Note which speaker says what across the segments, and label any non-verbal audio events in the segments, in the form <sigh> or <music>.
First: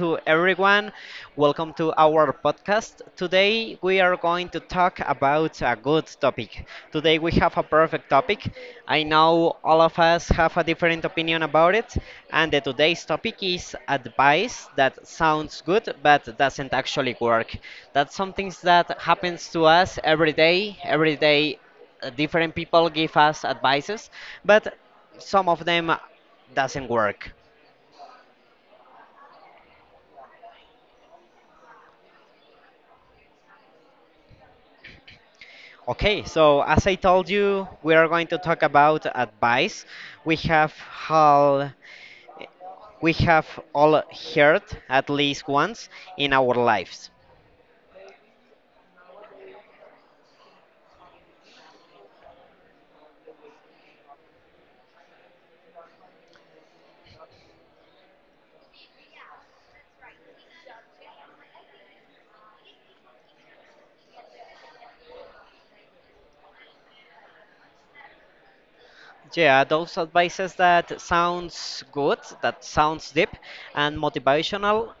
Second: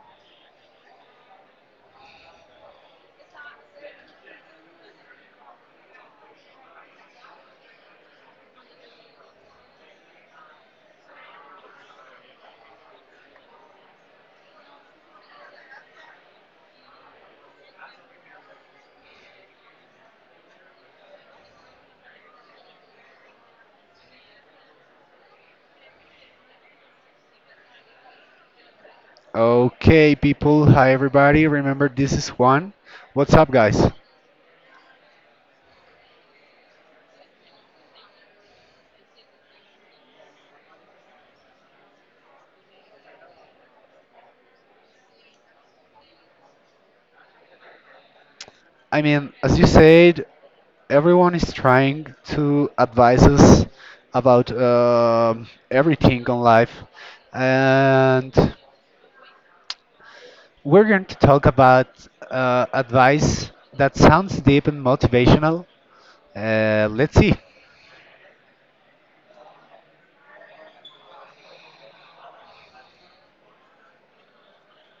Speaker 1: to everyone. Welcome to our podcast. Today we are going to talk about a good topic. Today we have a perfect topic. I know all of us have a different opinion about it, and the today's topic is advice that sounds good but doesn't actually work. That's something that happens to us every day. Every day, different people give us advices, but some of them doesn't work.
Speaker 2: Okay, people. Hi, everybody. Remember, this is Juan. What's up, guys?
Speaker 1: Okay, so as I told you, we are going to talk about advice. We have all we have all heard at least once in our lives.
Speaker 2: I mean, as you said, everyone is trying to advise us about everything on life, and we're going to talk about advice that sounds deep and motivational. Let's see.
Speaker 1: Yeah, those advices that sounds good, that sounds deep and motivational,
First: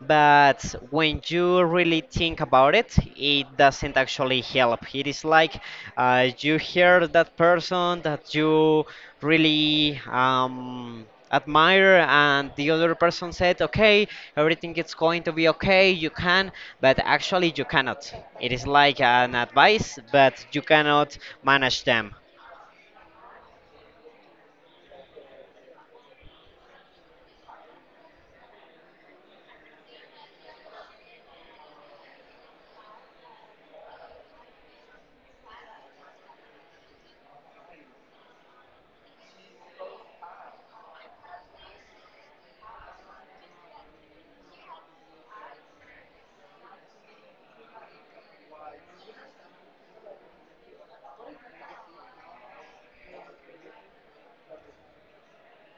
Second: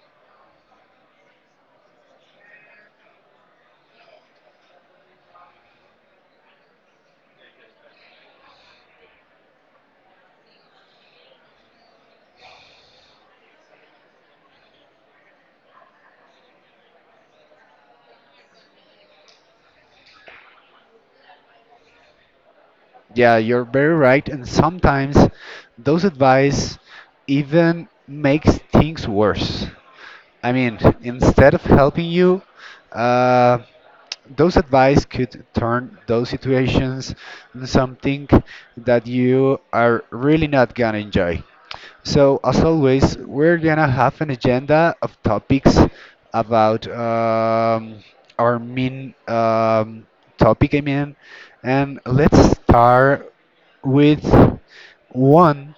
Speaker 1: but when you really think about it, it doesn't actually help. It is like you hear that person that you really admire, and the other person said, "Okay, everything is going to be okay. You can," but actually you cannot. It is like an advice, but you cannot manage them.
Speaker 2: Yeah, you're very right, and sometimes those advice even makes things worse. I mean, instead of helping you, uh, those advice could turn those situations into something that you are really not gonna enjoy. So, as always, we're gonna have an agenda of topics about our main topic, I mean, and let's start with one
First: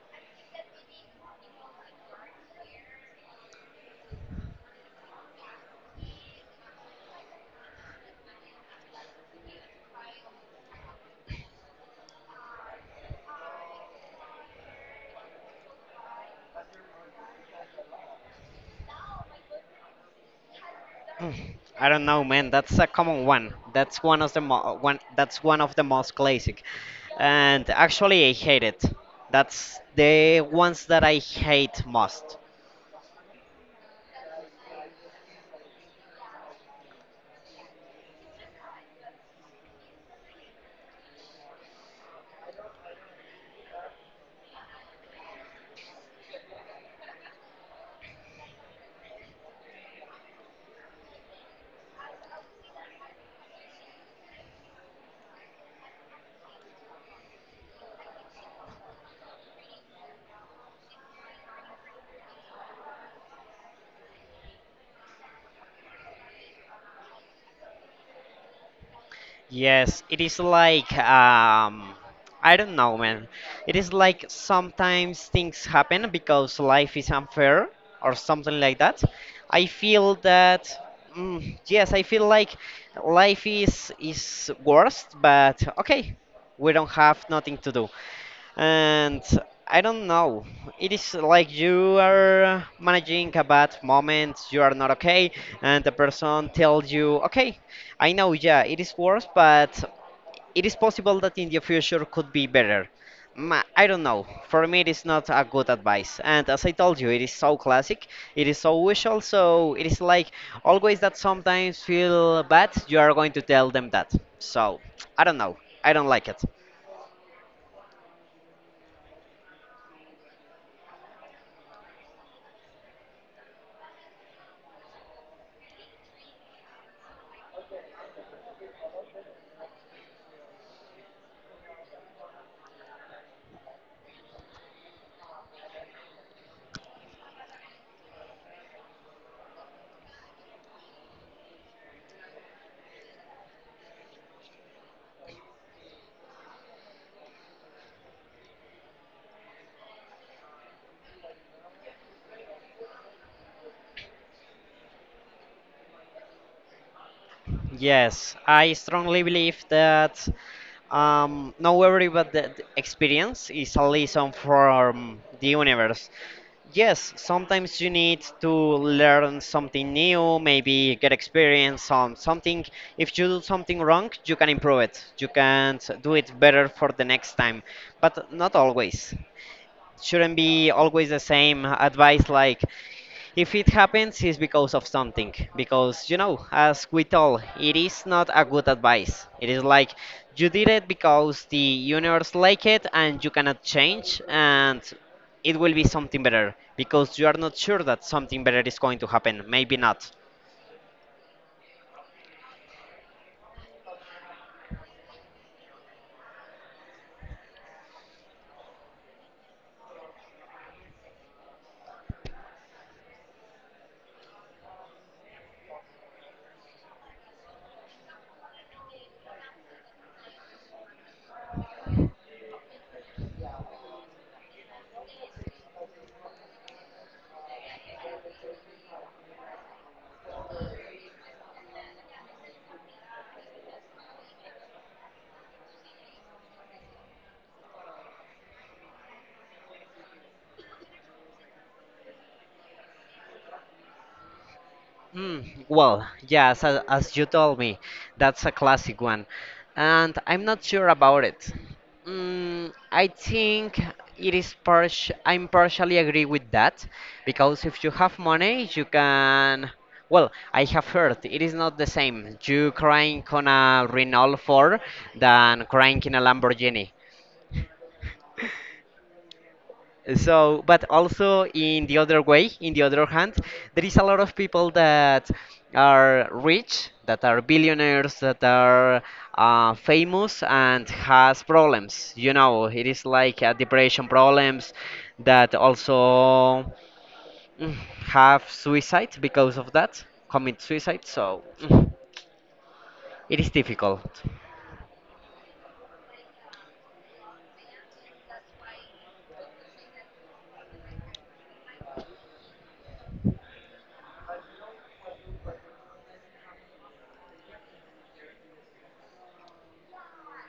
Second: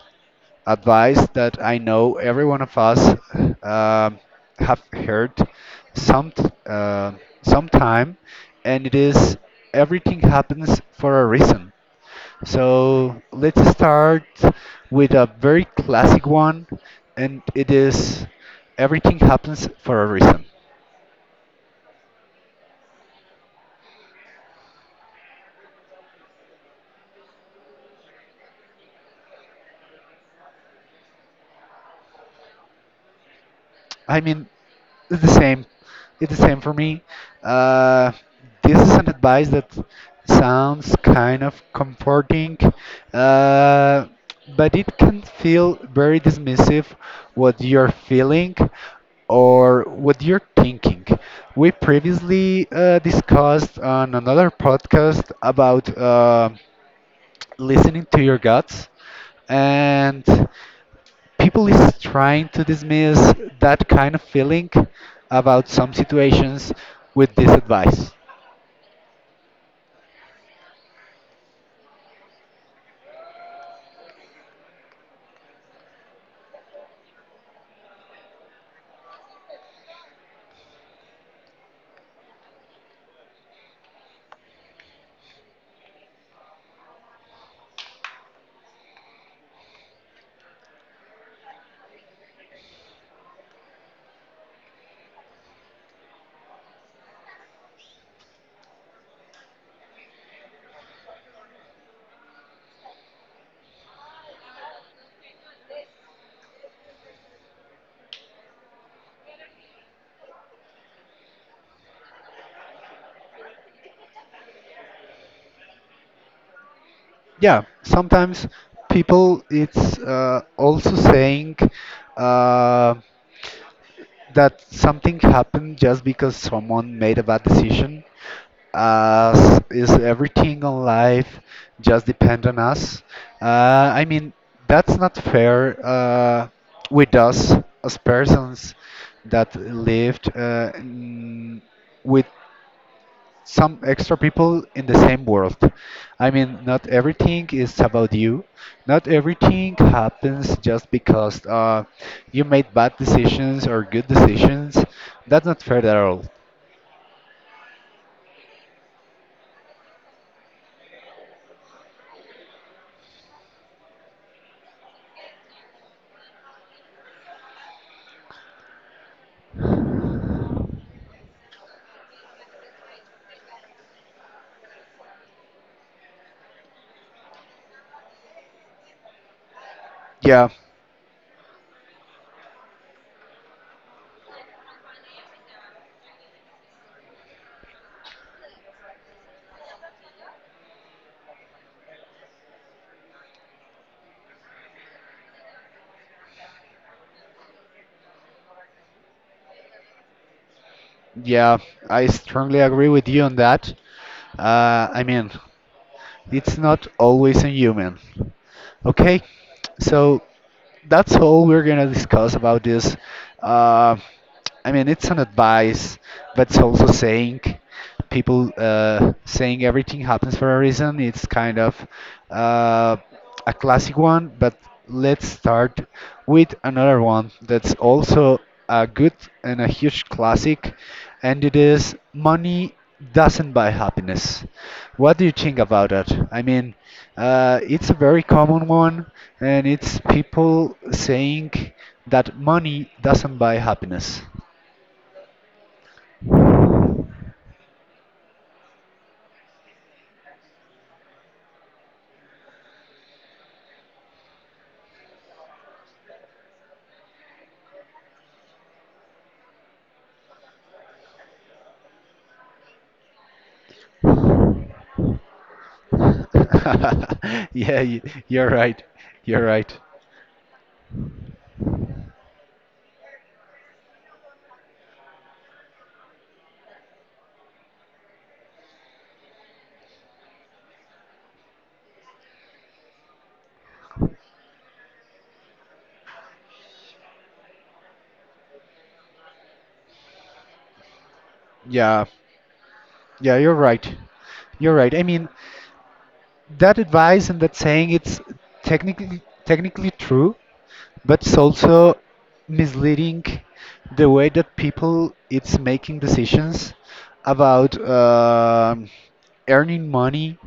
Speaker 2: advice that I know every one of us um have heard some uh, sometime, and it is everything happens for a reason. So let's start with a very classic one, and it is everything happens for a reason.
Speaker 1: <clears throat> I don't know, man. That's a common one. That's one of the mo- one. That's one of the most classic. And actually, I hate it. That's the ones that I hate most.
Speaker 2: I mean, it's the same. It's the same for me. Uh, this is an advice that sounds kind of comforting, uh, but it can feel very dismissive what you're feeling or what you're thinking. We previously discussed on another podcast about listening to your guts and people is trying to dismiss that kind of feeling about some situations with this advice.
Speaker 1: Yes, it is like I don't know, man. It is like sometimes things happen because life is unfair or something like that. I feel that yes, I feel like life is worst, but okay, we don't have nothing to do. And I don't know. It is like you are managing a bad moment, you are not okay, and the person tells you, okay, I know, yeah, it is worse, but it is possible that in the future could be better. I don't know. For me, it is not a good advice. And as I told you, it is so classic, it is so usual, so it is like always that sometimes feel bad, you are going to tell them that. So, I don't know. I don't like it.
Speaker 2: Yeah, sometimes people it's also saying uh, that something happened just because someone made a bad decision as is everything on life just depend on us uh, I mean that's not fair with us as persons that lived with some extra people in the same world. I mean, not everything is about you. Not everything happens just because you made bad decisions or good decisions. That's not fair at all.
Speaker 1: Yes, I strongly believe that not everybody experience is a lesson from the universe. Yes, sometimes you need to learn something new, maybe get experience on something. If you do something wrong, you can improve it. You can do it better for the next time, but not always. Shouldn't
Speaker 2: Yeah,
Speaker 1: be always the same advice like if it happens, it's because of something. Because as we told, it is not a good advice. It is like you did it because the universe like it and you cannot change, and it will be something better. Because you are not sure that something better is going to happen. Maybe not.
Speaker 2: yeah, I strongly agree with you on that. I mean, it's not always a human. Okay, so that's all we're gonna discuss about this. Uh, I mean, it's an advice, but it's also saying people saying everything happens for a reason. It's kind of uh, a classic one, but let's start with another one that's also a good and a huge classic, and it is money doesn't buy happiness. What do you think about that? I mean, it's a very common one, and it's people saying that money doesn't buy happiness. <laughs>
Speaker 1: Mm, well, yes, as you told me, that's a classic one. And I'm not sure about it. I think it is partial, I'm partially agree with that because if you have money, you can. Well, I have heard it is not the same. You crying on a Renault 4 than crying in a Lamborghini.
Speaker 2: Yeah, you're right. You're right.
Speaker 1: So, but also in the other way, in the other hand, there is a lot of people that are rich, that are billionaires, that are famous and has problems. It is like depression problems that also mm, have suicide because of that, commit suicide. So,
Speaker 2: Yeah,
Speaker 1: it
Speaker 2: yeah,
Speaker 1: is
Speaker 2: you're right.
Speaker 1: difficult.
Speaker 2: You're right. I mean, that advice and that saying it's technically true, but it's also misleading the way that people it's making decisions about earning money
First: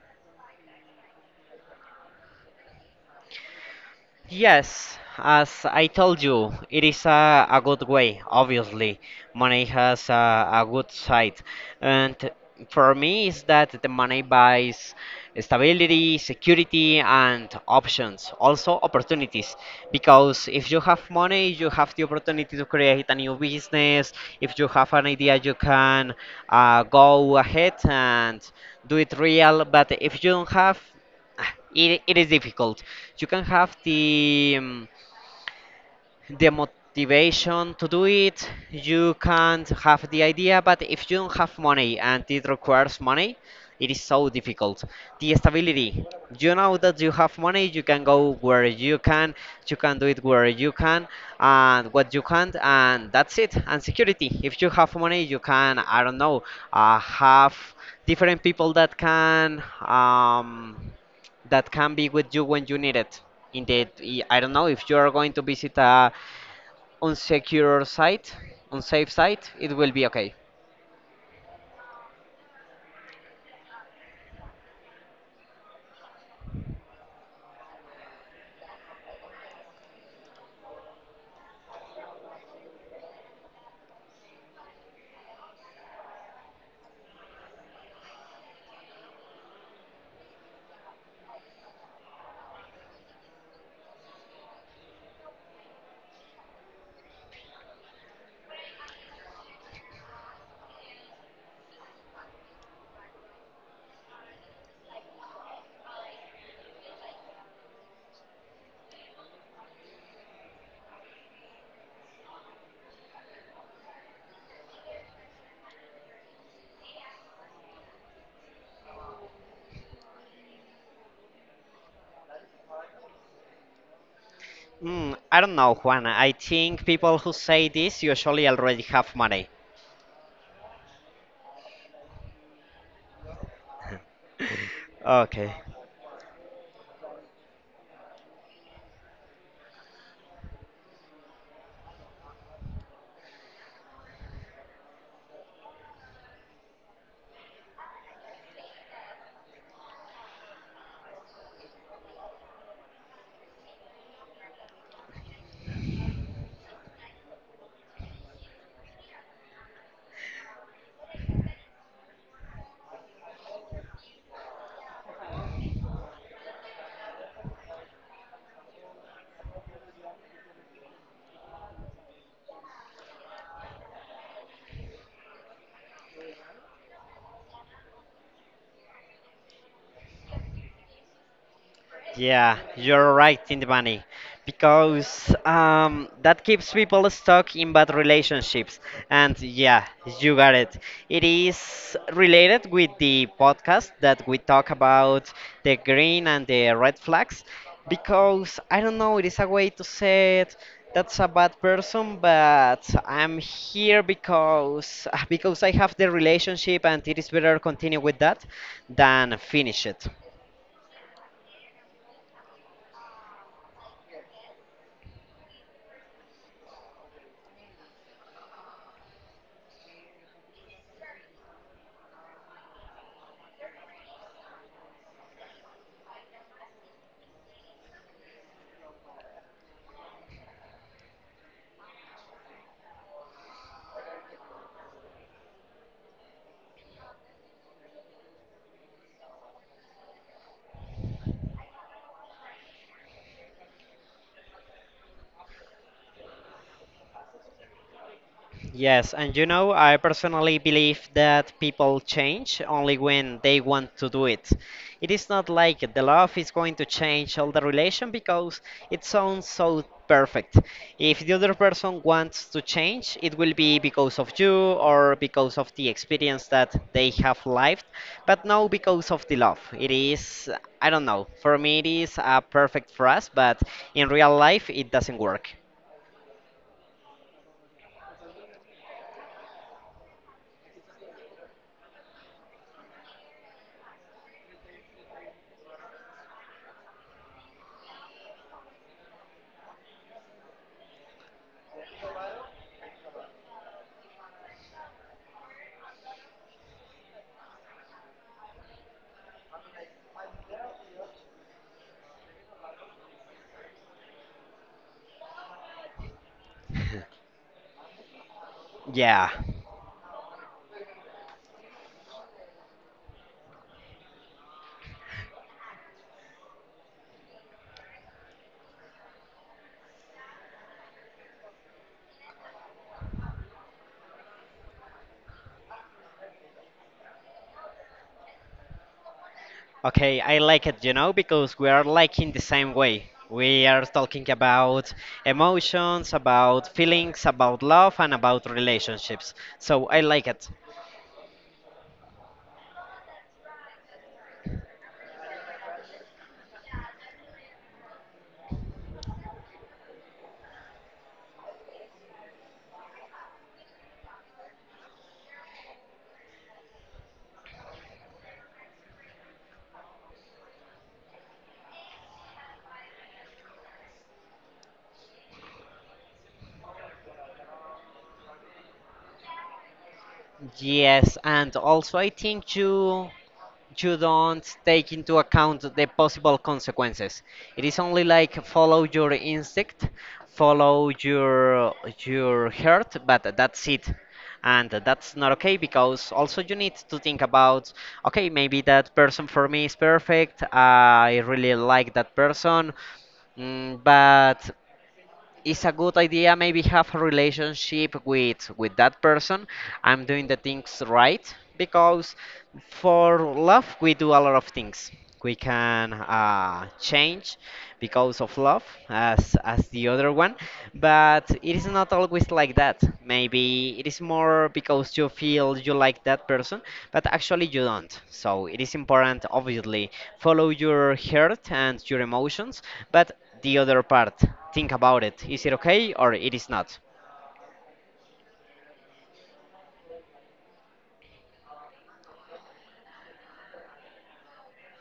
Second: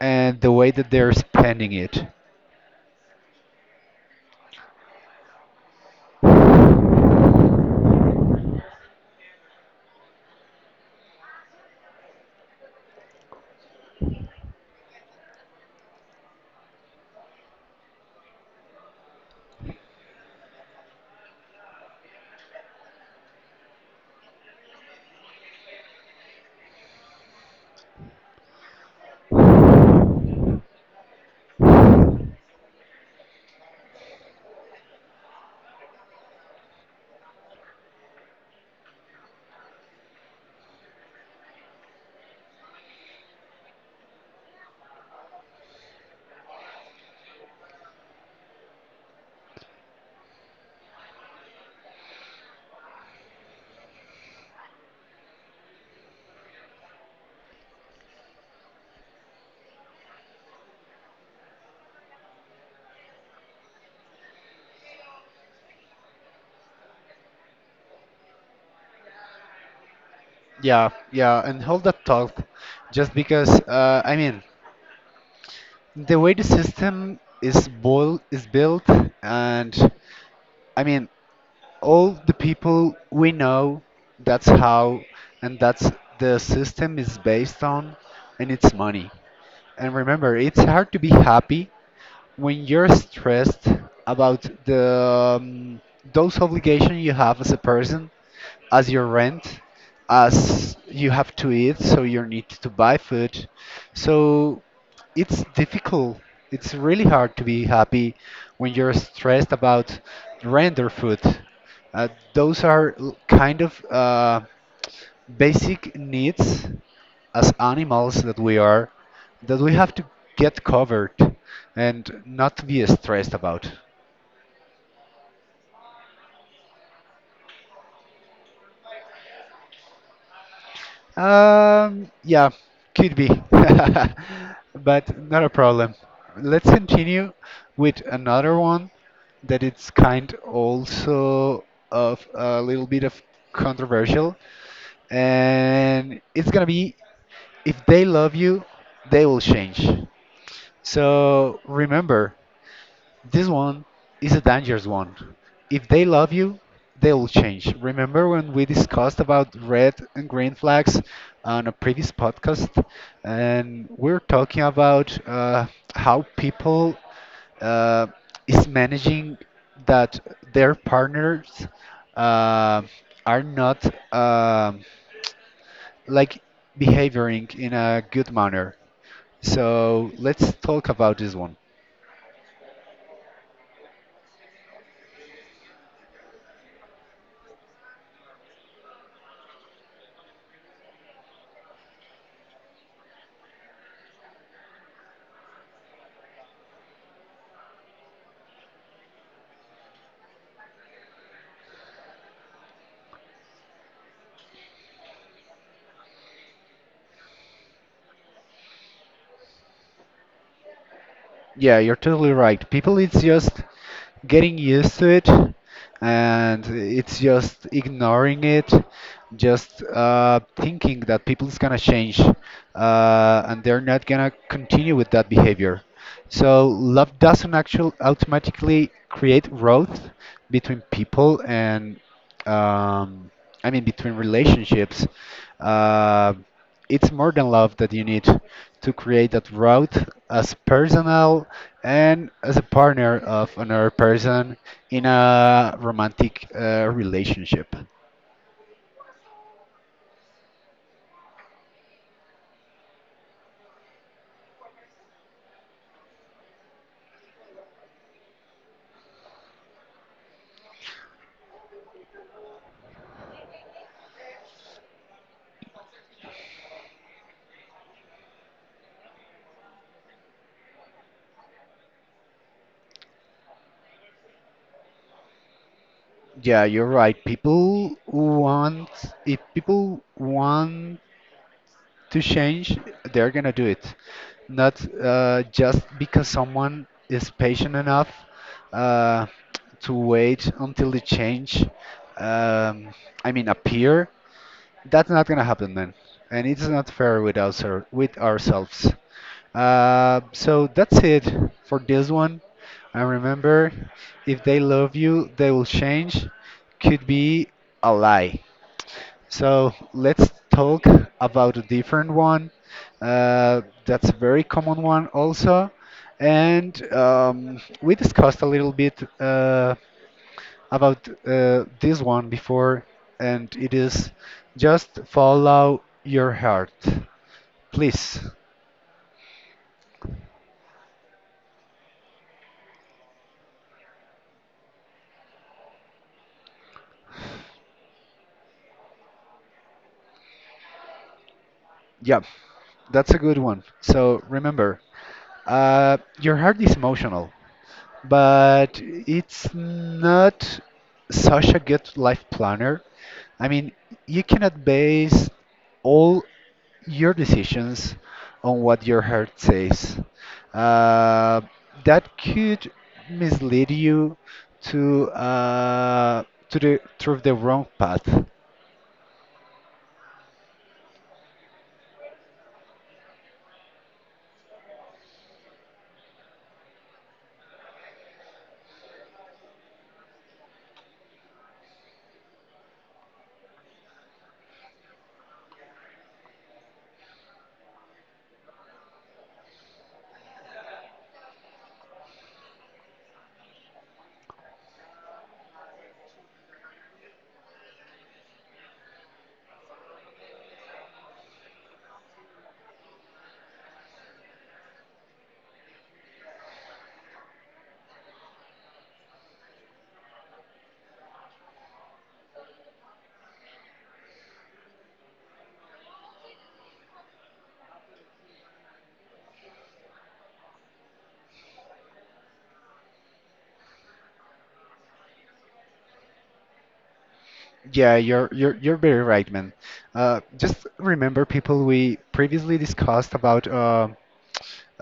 Speaker 2: and the way that they're spending it.
Speaker 1: Yes, as I told you, it is a good way, obviously. Money has a good side. And for me, is that the money buys stability, security, and options, also opportunities. Because if you have money, you have the opportunity to create a new business. If you have an idea, you can go ahead and do it real. But if you don't have, It is difficult. You can have the motivation to do it. You can't have the idea, but if you don't have money and it requires money, it is so difficult. The stability. You know that you have money, you can go where you can do it where you can, and what you can't, and that's it. And security. If you have money, you can, I don't know, have different people that can. That can be with you when you need it. Indeed, I don't know if you are going to visit a on secure site, on safe site, it will be okay.
Speaker 2: Yeah, yeah, and hold that thought, just because I mean the way the system is built, and I mean all the people we know, that's how, and that's the system is based on, and it's money. And remember, it's hard to be happy when you're stressed about the those obligations you have as a person, as your rent, as you have to eat, so you need to buy food. So it's difficult. It's really hard to be happy when you're stressed about rent or food. Uh, those are kind of basic needs as animals that we are that we have to get covered and not be stressed about.
Speaker 1: I don't know, Juan. I think people who say this usually already have money.
Speaker 2: Yeah, could be, <laughs>
Speaker 1: <laughs>
Speaker 2: but not a
Speaker 1: Okay.
Speaker 2: problem. Let's continue with another one that it's kind also of a little bit of controversial, and it's gonna be if they love you, they will change. So remember, this one is a dangerous one. If they love you, they'll change. Remember when we discussed about red and green flags on a previous podcast, and we're talking about how people uh, is managing that their partners uh, are not um like behaving in a good manner. So let's talk about this one.
Speaker 1: Yeah, you're right in the money. Because that keeps people stuck in bad relationships. And yeah, you got it. It is related with the podcast that we talk about the green and the red flags. Because I don't know, it is a way to say it. That's a bad person, but I'm here because <laughs> because I have the relationship, and it is better continue with that than finish it.
Speaker 2: Yeah, you're totally right. People, it's just getting used to it and it's just ignoring it, just thinking that people's gonna change and they're not gonna continue with that behavior. So, love doesn't actually automatically create growth between people and, um, I mean, between relationships. Uh, it's more than love that you need to create that route as personal and as a partner of another person in a romantic relationship.
Speaker 1: Yes, and I personally believe that people change only when they want to do it. It is not like the love is going to change all the relation because it sounds so perfect. If the other person wants to change, it will be because of you or because of the experience that they have lived, but no because of the love. It is, I don't know, for me it is a perfect for us, but in real life it doesn't work.
Speaker 2: Yeah, you're right. People want, if people want to change, they're gonna do it. Not just because someone is patient enough uh, to wait until the change, um, I mean, appear. That's not gonna happen, man. And it's not fair with us or with ourselves. So that's it for this one. And remember, if they love you, they will change. Could be a lie.
Speaker 1: Yeah.
Speaker 2: So let's talk about a different one. That's a very common one also. And we discussed a little bit uh, about this one before, and it is just follow your heart, please.
Speaker 1: Okay, I like it, because we are liking the same way. We are talking about emotions, about feelings, about love, and about relationships. So I like it.
Speaker 2: Yeah, that's a good one. So remember, your heart is emotional, but it's not such a good life planner. I mean, you cannot base all your decisions on what your heart says. Uh, that could mislead you to uh, to the through the wrong path.
Speaker 1: Yes, and also I think you don't take into account the possible consequences. It is only like follow your instinct, follow your heart, but that's it. And that's not okay because also you need to think about okay, maybe that person for me is perfect. I really like that person. But it's a good idea maybe have a relationship with that person. I'm doing the things right because for love we do a lot of things. We can change because of love as the other one, but it is not always like that. Maybe it is more because you feel you like that person, but actually you don't. So it is important, obviously, follow your heart and your emotions, but the other part, think about it. Is it okay or it is not?
Speaker 2: Yeah, you're very right, man. Just remember people we previously discussed about. um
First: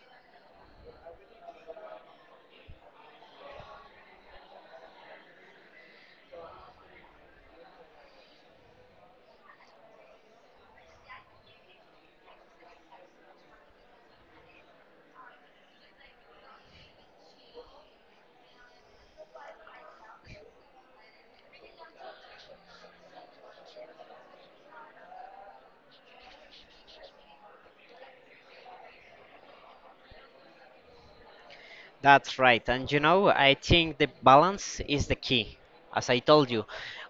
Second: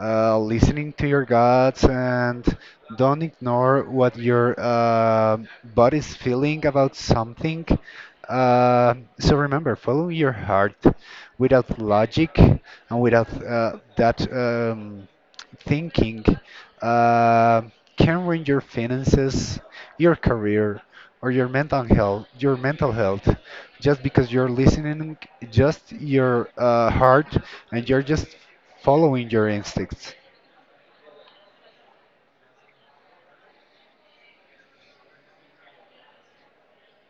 Speaker 2: uh, Listening to your guts and don't ignore what your body's feeling about something. So remember, follow your heart without logic and without that. Thinking uh, can ruin your finances, your career, or your mental health. Your mental health, just because you're listening, just your heart, and you're just following your instincts.
Speaker 1: That's right. And I think the balance is the key. As I told you,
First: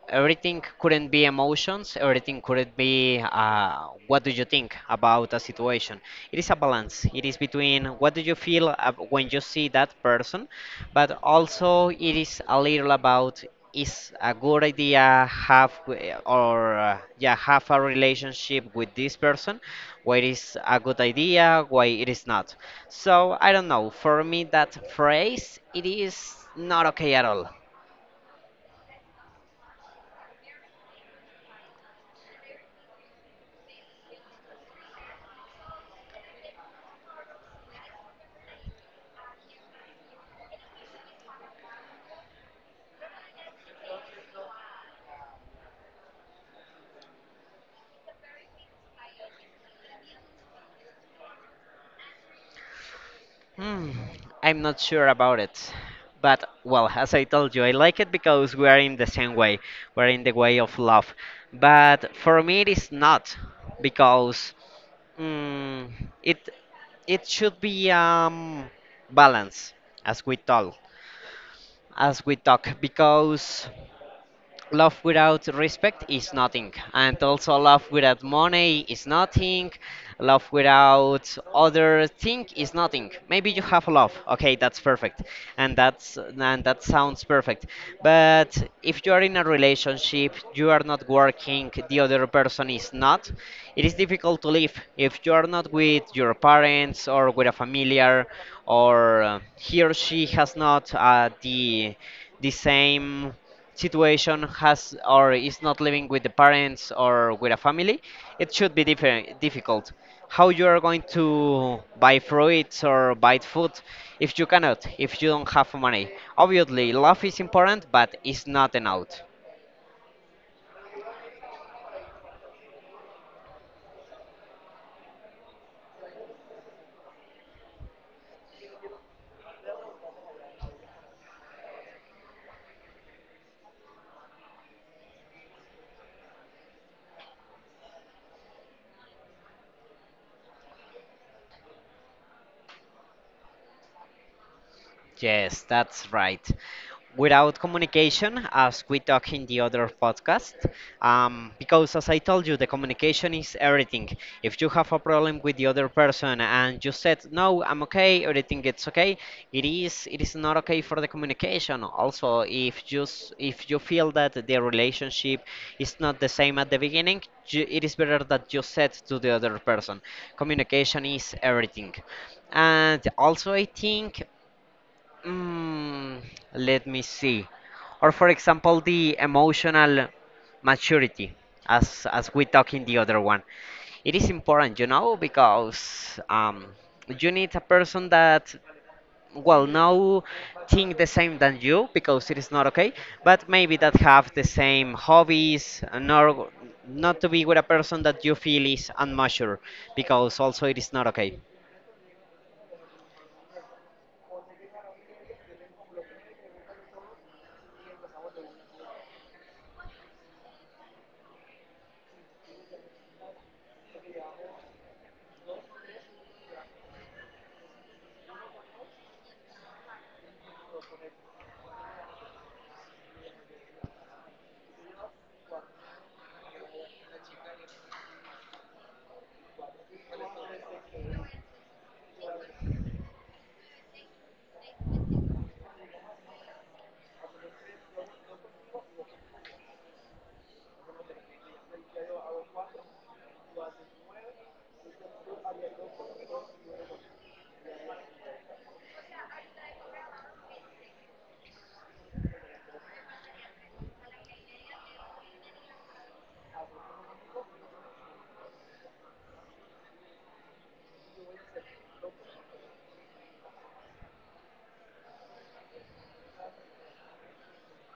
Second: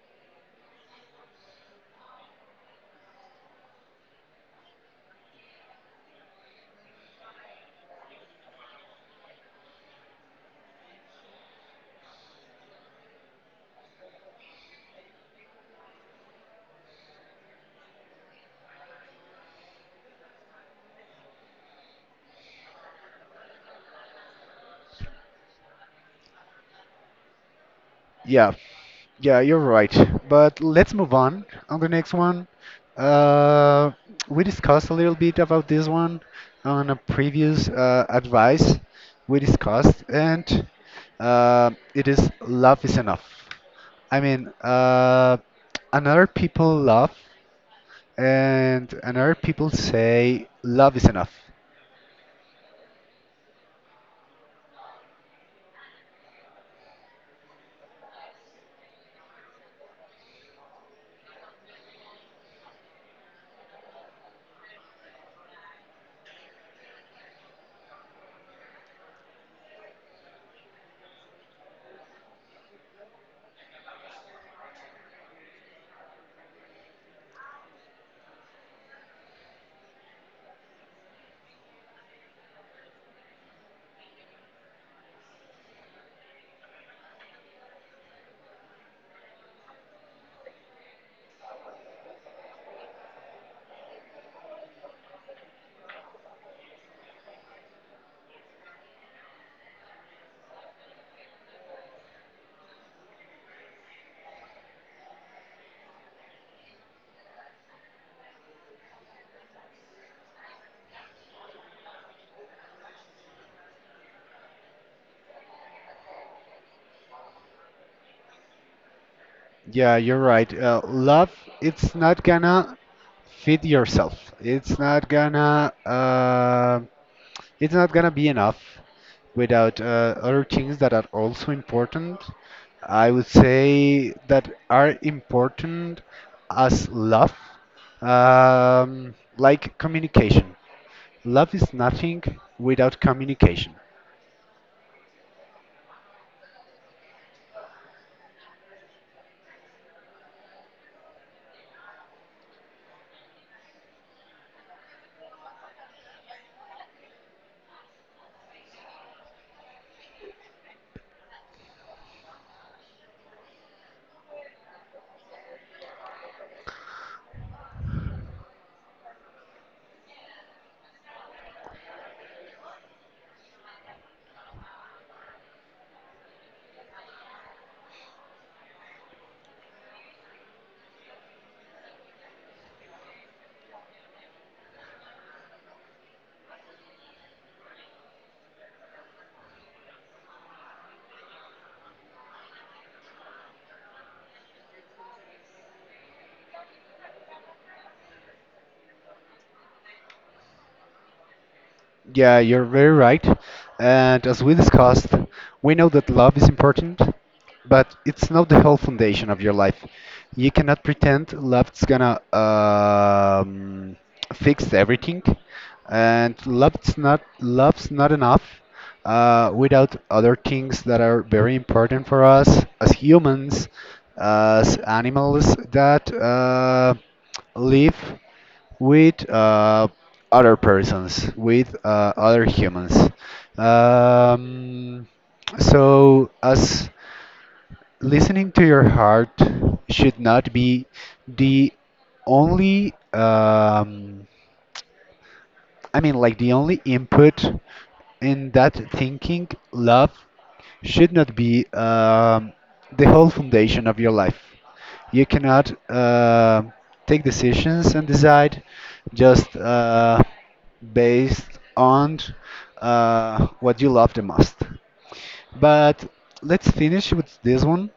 Speaker 1: everything couldn't be emotions, everything couldn't be what do you think about a situation. It is a balance. It is between what do you feel when you see that person, but also it is a little about is a good idea have or yeah have a relationship with this person. Why it is a good idea, why it is not. So, I don't know, for me that phrase it is not okay at all.
Speaker 2: Yeah, Yeah, you're right. But let's move on the next one. Uh, we discussed a little bit about this one on a previous advice we discussed, and it is love is enough. I mean, another people love, and another people say love is enough.
Speaker 1: Hmm, I'm not sure about it. But, well, as I told you, I like it because we are in the same way. We're in the way of love. But for me, it is not because mm, it it should be balance, as we talk as we talk, because love without respect is nothing, and also love without money is nothing. Love without other thing is nothing. Maybe you have love, okay, that's perfect, and that sounds perfect, but if you are in a relationship you are not working, the other person is not, it is difficult to live if you are not with your parents or with a familiar or he or she has not the same situation has or is not living with the parents or with a family, it should be different, difficult. How you are going to buy fruits or buy food if you cannot, if you don't have money. Obviously, love is important, but it's not enough.
Speaker 2: Yeah, you're right. Love, it's not gonna feed yourself. It's not gonna. It's not gonna be enough without other things that are also important. I would say that are important as love, like communication. Love is nothing without communication.
Speaker 1: Yes, that's right. Without communication, as we talk in the other podcast, because as I told you, the communication is everything. If you have a problem with the other person and you said, "No, I'm okay," everything it's okay, it is not okay for the communication. Also, if if you feel that the relationship is not the same at the beginning, you, it is better that you said to the other person, "Communication is everything." And also, I think Mm, let me see. Or for example, the emotional maturity, as we talk in the other one. It is important, because you need a person that well no think the same than you because it is not okay, but maybe that have the same hobbies, nor not to be with a person that you feel is unmature because also it is not okay.
Speaker 2: Yeah, you're very right. And as we discussed, we know that love is important, but it's not the whole foundation of your life. You cannot pretend love's gonna fix everything, and love's not enough without other things that are very important for us as humans, as animals that live with other persons, with other humans. Um, so, as listening to your heart should not be the only I mean, like the only input in that thinking, love should not be the whole foundation of your life. You cannot take decisions and decide just based on what you love the most. But let's finish with this one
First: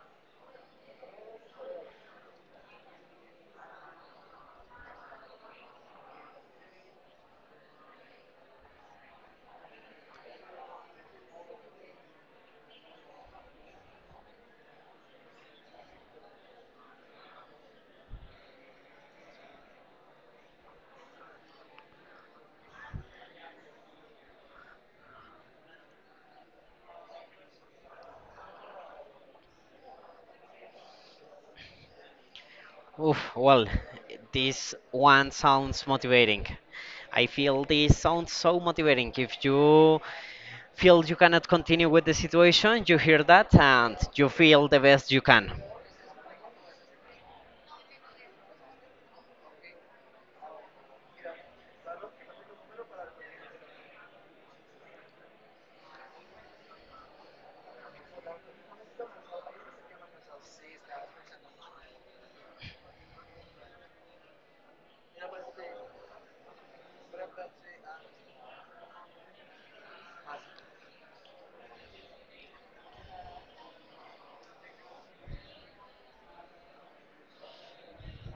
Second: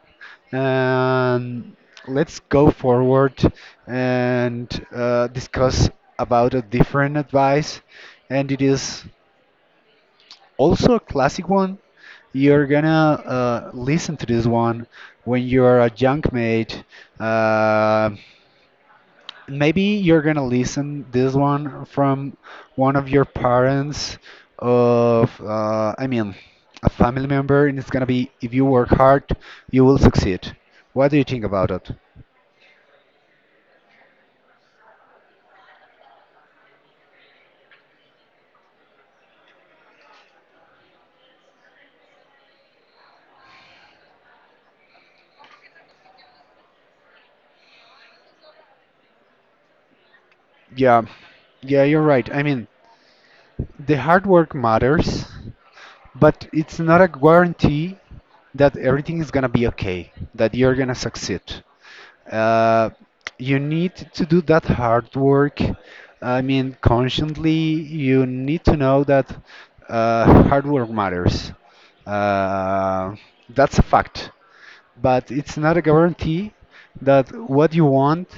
Speaker 2: and let's go forward and discuss about a different advice. And it is also a classic one. You're gonna listen to this one when you're a junk mate. uh, Maybe you're gonna listen this one from one of your parents of I mean a family member and it's gonna be if you work hard you will succeed. What do you think about it?
Speaker 1: Oof, well, this one sounds motivating. I feel this sounds so motivating. If you feel you cannot continue with the situation, you hear that and you feel the best you can.
Speaker 2: Yeah, yeah, you're right. I mean the hard work matters, but it's not a guarantee that everything is gonna be okay, that you're gonna succeed. uh, you need to do that hard work. I mean, consciently, you need to know that hard work matters. Uh, that's a fact, but it's not a guarantee that what you want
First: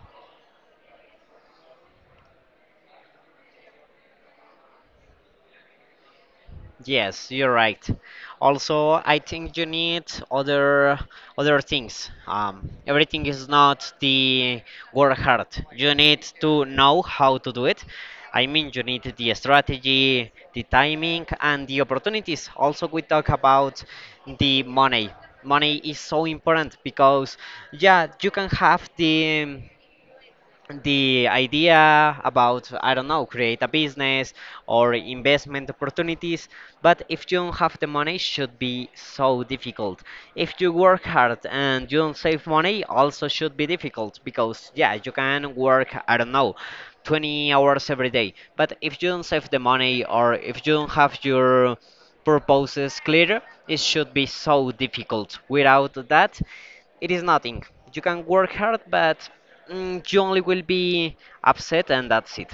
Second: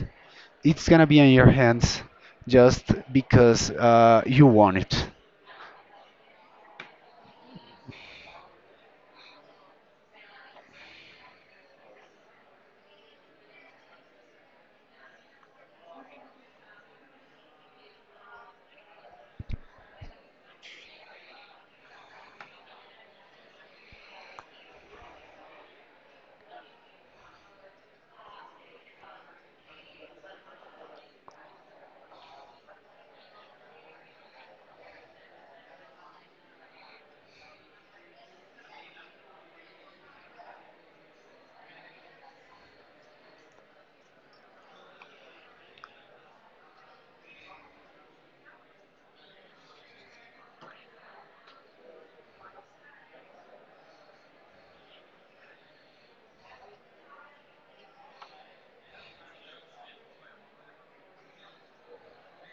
Speaker 2: it's gonna be in your hands just because you want it.
Speaker 1: Yes, you're right. Also, I think you need other other things. Everything is not the work hard. You need to know how to do it. I mean, you need the strategy, the timing, and the opportunities. Also, we talk about the money. Money is so important because, yeah, you can have the idea about, I don't know, create a business or investment opportunities, but if you don't have the money it should be so difficult. If you work hard and you don't save money, also should be difficult because, yeah, you can work, I don't know, 20 hours every day, but if you don't save the money or if you don't have your purposes clear, it should be so difficult. Without that, it is nothing. You can work hard, but you only will be upset and that's it.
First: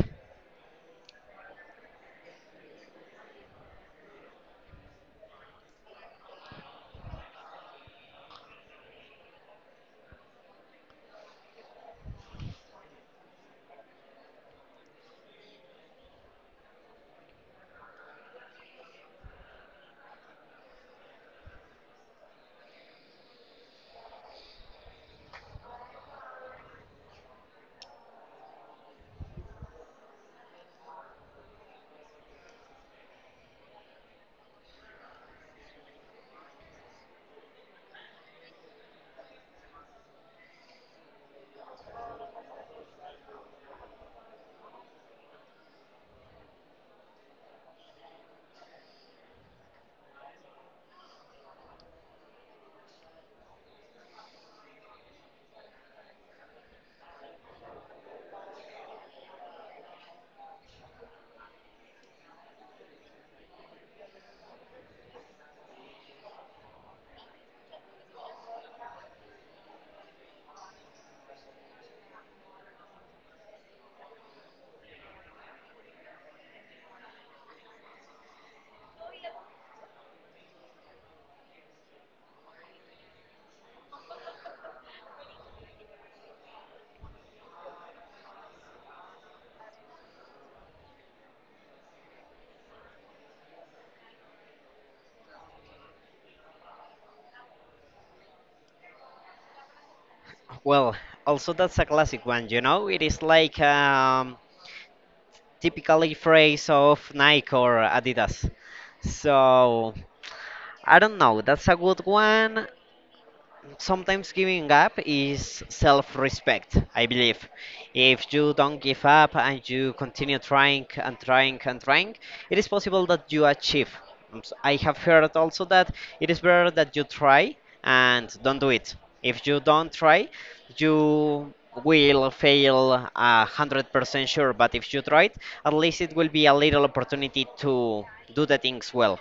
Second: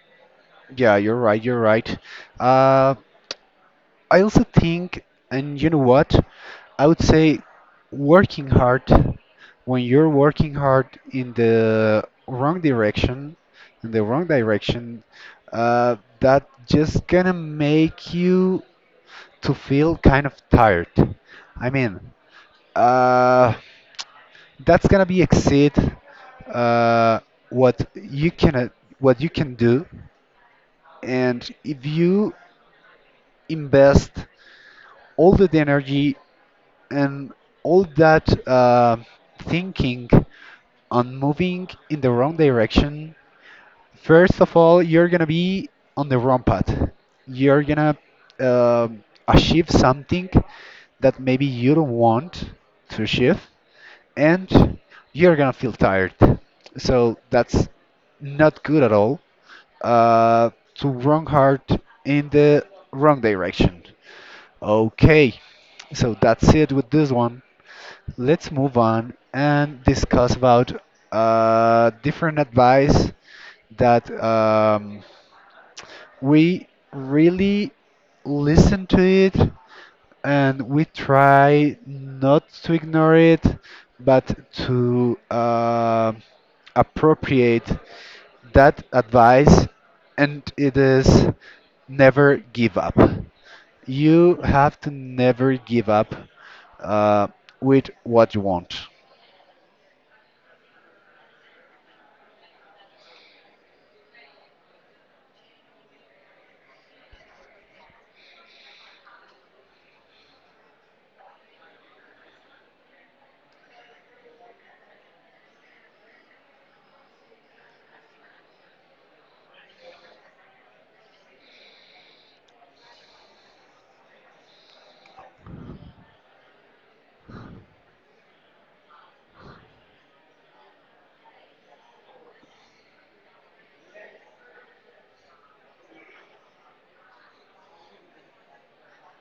Speaker 2: Yeah, you're right. You're right. Uh, I also think, and you know what? I would say working hard, when you're working hard in the wrong direction, in the wrong direction, that just gonna make you to feel kind of tired. I mean, uh, that's gonna be exceed uh, what you can uh, what you can do, and if you invest all the energy and all that thinking on moving in the wrong direction, first of all, you're gonna be on the wrong path. You're gonna achieve something that maybe you don't want to achieve, and you're gonna feel tired. So that's not good at all. Uh, to wrong heart in the wrong direction. Okay, so that's it with this one. Let's move on and discuss about different advice that we really listen to it and we try not to ignore it but to appropriate that advice and it is never give up. You have to never give up uh, with what you want.
Speaker 1: Well, also that's a classic one, you know? It is like typically phrase of Nike or Adidas. So I don't know, that's a good one. Sometimes giving up is self respect, I believe. If you don't give up and you continue trying and trying and trying, it is possible that you achieve. I have heard also that it is better that you try and don't do it. If you don't try, you will fail 100% sure. But if you try it, at least it will be a little opportunity to do the things well.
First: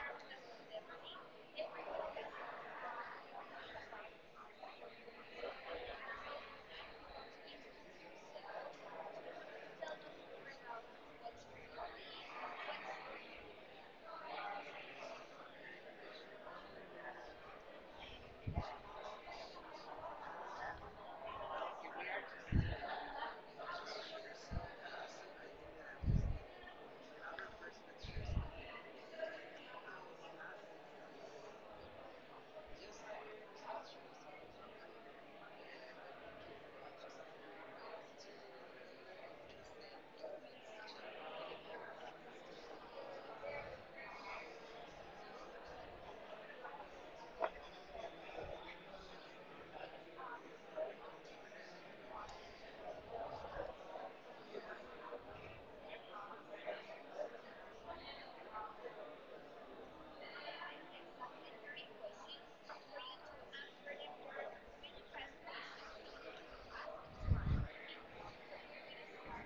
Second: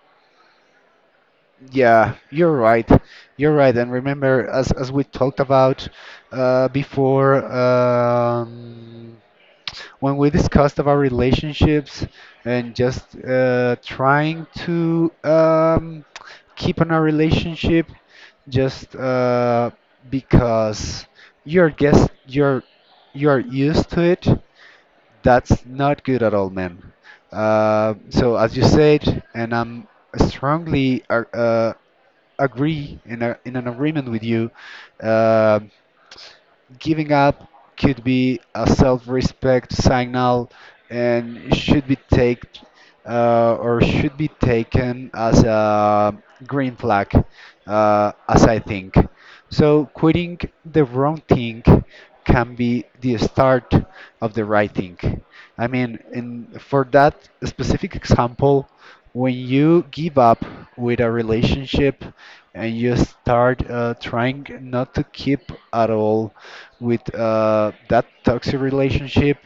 Speaker 2: Yeah, you're right. You're right. And remember, as we talked about before, when we discussed about relationships and just trying to keep on a relationship, just because you're guess you're used to it, that's not good at all, man. So as you said, and I'm strongly agree in a, in an agreement with you. um Giving up could be a self-respect signal and should be taken or should be taken as a green flag as I think. So quitting the wrong thing can be the start of the right thing. I mean, in for that specific example, when you give up with a relationship and you start trying not to keep at all with that toxic relationship,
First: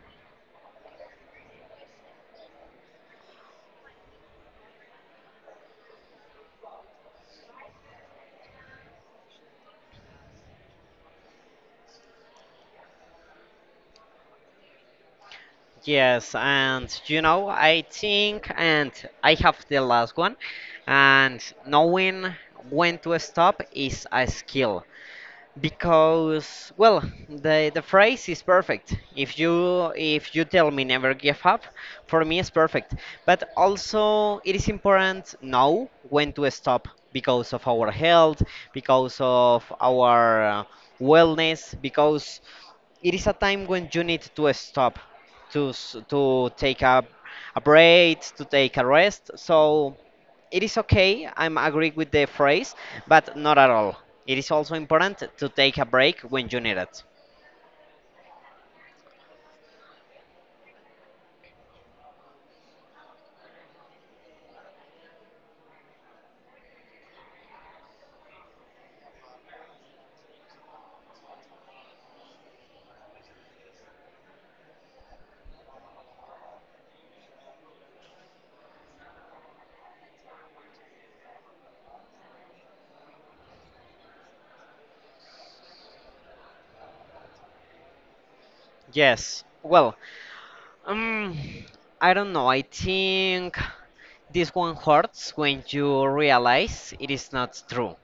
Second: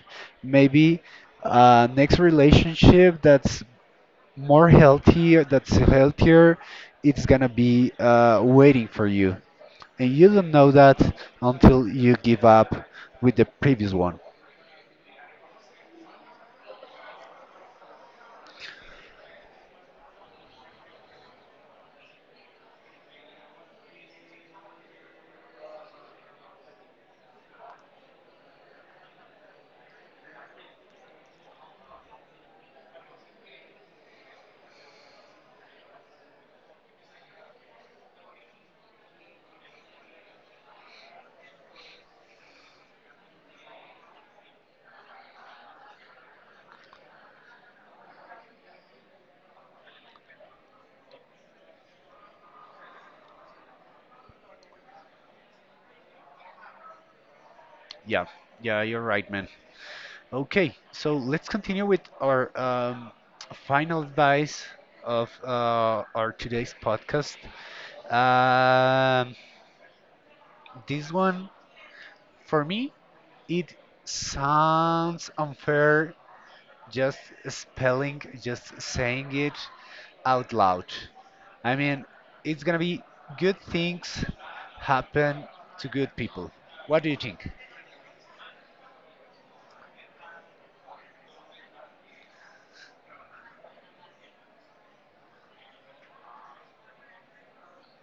Speaker 2: maybe next relationship that's more healthier, that's healthier, it's gonna be waiting for you. And you don't know that until you give up with the previous one.
Speaker 1: Yes, and you know, I think, and I have the last one, and knowing when to stop is a skill, because well the phrase is perfect. If you, if you tell me never give up, for me it's perfect, but also it is important know when to stop because of our health, because of our wellness, because it is a time when you need to stop to to take a break, to take a rest. So it is okay, I'm agree with the phrase, but not at all. It is also important to take a break when you need it.
Speaker 2: Yeah, yeah, you're right, man. Okay, so let's continue with our final advice of our today's podcast. Um, this one, for me, it sounds unfair just spelling, just saying it out loud. I mean, it's gonna be good things happen to good people. What do you think?
Speaker 1: Yes, well, um, I don't know, I think this one hurts when you realize it is not true,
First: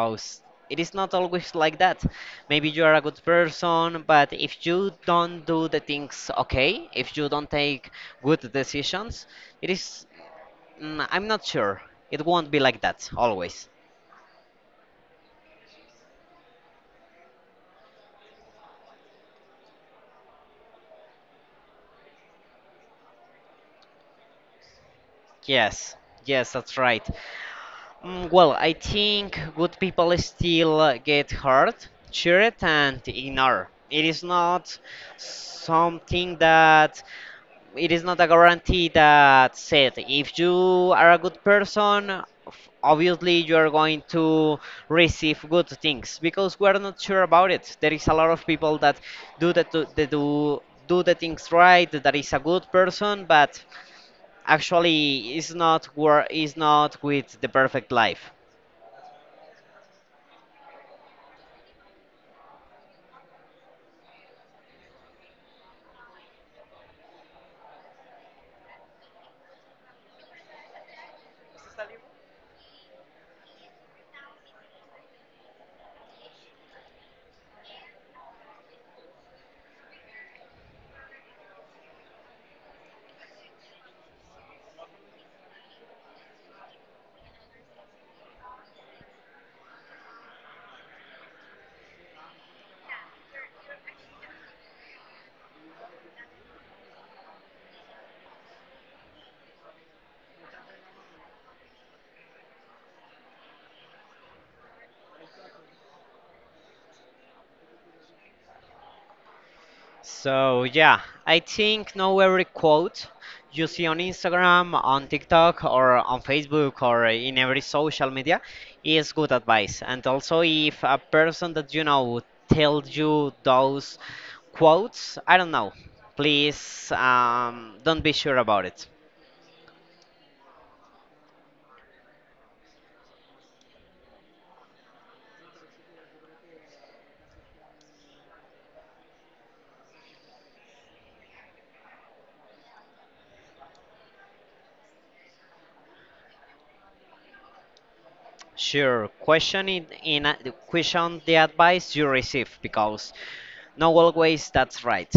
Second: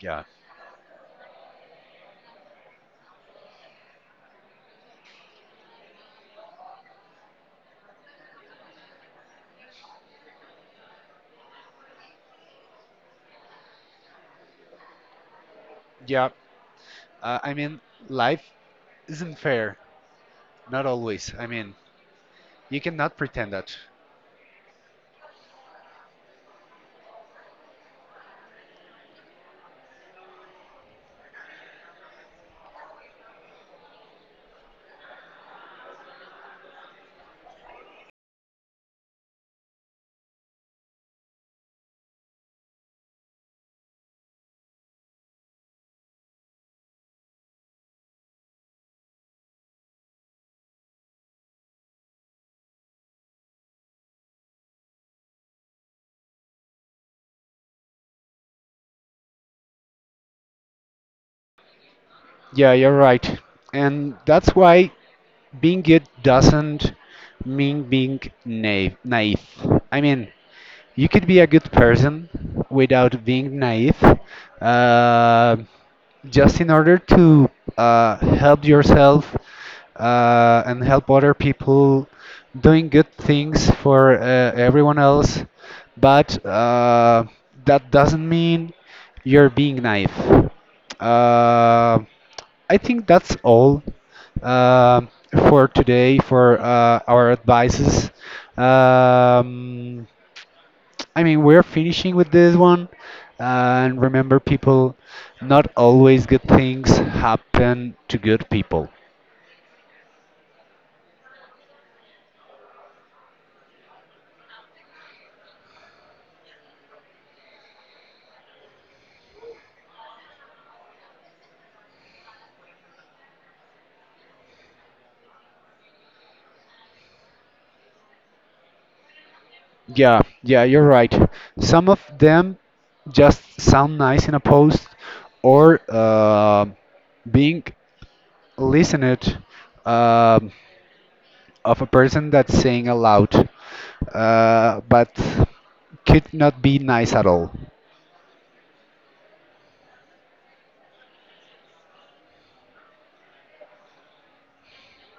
Speaker 2: Yeah.
Speaker 1: it is not always like that. Maybe you are a good person, but if you don't do the things okay, if you don't take good decisions, it is I'm not sure. It won't be like that, always.
Speaker 2: Yeah, I mean, life isn't fair. Not always. I mean, you cannot pretend that.
Speaker 1: Yes, yes, that's right. Mm, well, I think good people still get hurt, cheered, and ignored. It is not something that, it is not a guarantee that said if you are a good person, obviously you are going to receive good things, because we are not sure about it. There is a lot of people that do that they do the things right, that is a good person, but actually is not wor- is not with the perfect life.
Speaker 2: Yeah, you're right. And that's why being good doesn't mean being naive. I mean, you could be a good person without being naive, uh, just in order to help yourself and help other people doing good things for everyone else. But that doesn't mean you're being naive. Uh, I think that's all um, for today for our advices. Um, I mean, we're finishing with this one. And remember, people, not always good things happen to good people.
Speaker 1: So yeah, I think know every quote you see on Instagram, on TikTok, or on Facebook, or in every social media is good advice. And also, if a person that you know tells you those quotes, I don't know, please, don't be sure about it.
Speaker 2: Yeah, yeah, you're right. Some of them just sound nice in a post or being listened um of a person that's saying aloud, but could not be nice at all.
Speaker 1: Sure, question in a- question the advice you receive because not always that's right.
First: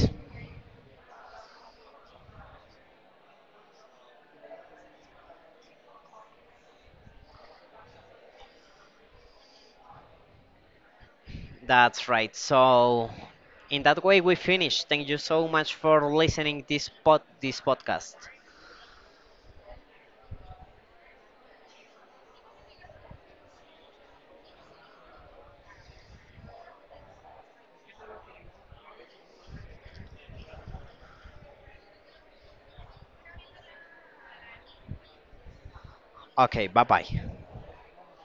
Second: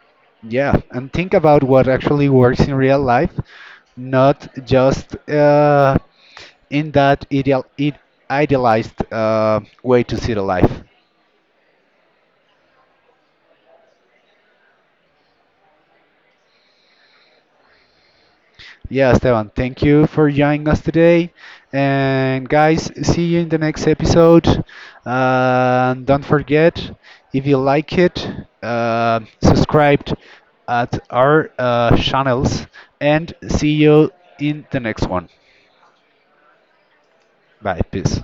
Speaker 2: Yeah, and think about what actually works in real life, not just in that idealized way to see the life.
Speaker 1: That's right. So, in that way, we finish. Thank you so much for listening this pod this podcast.
Speaker 2: Yeah, Esteban, thank you for joining us today. And guys, see you in the next episode. And don't forget, if you like it, subscribe at our channels and see you in the next one.
Speaker 1: Okay, bye bye.
Speaker 2: Bye, peace.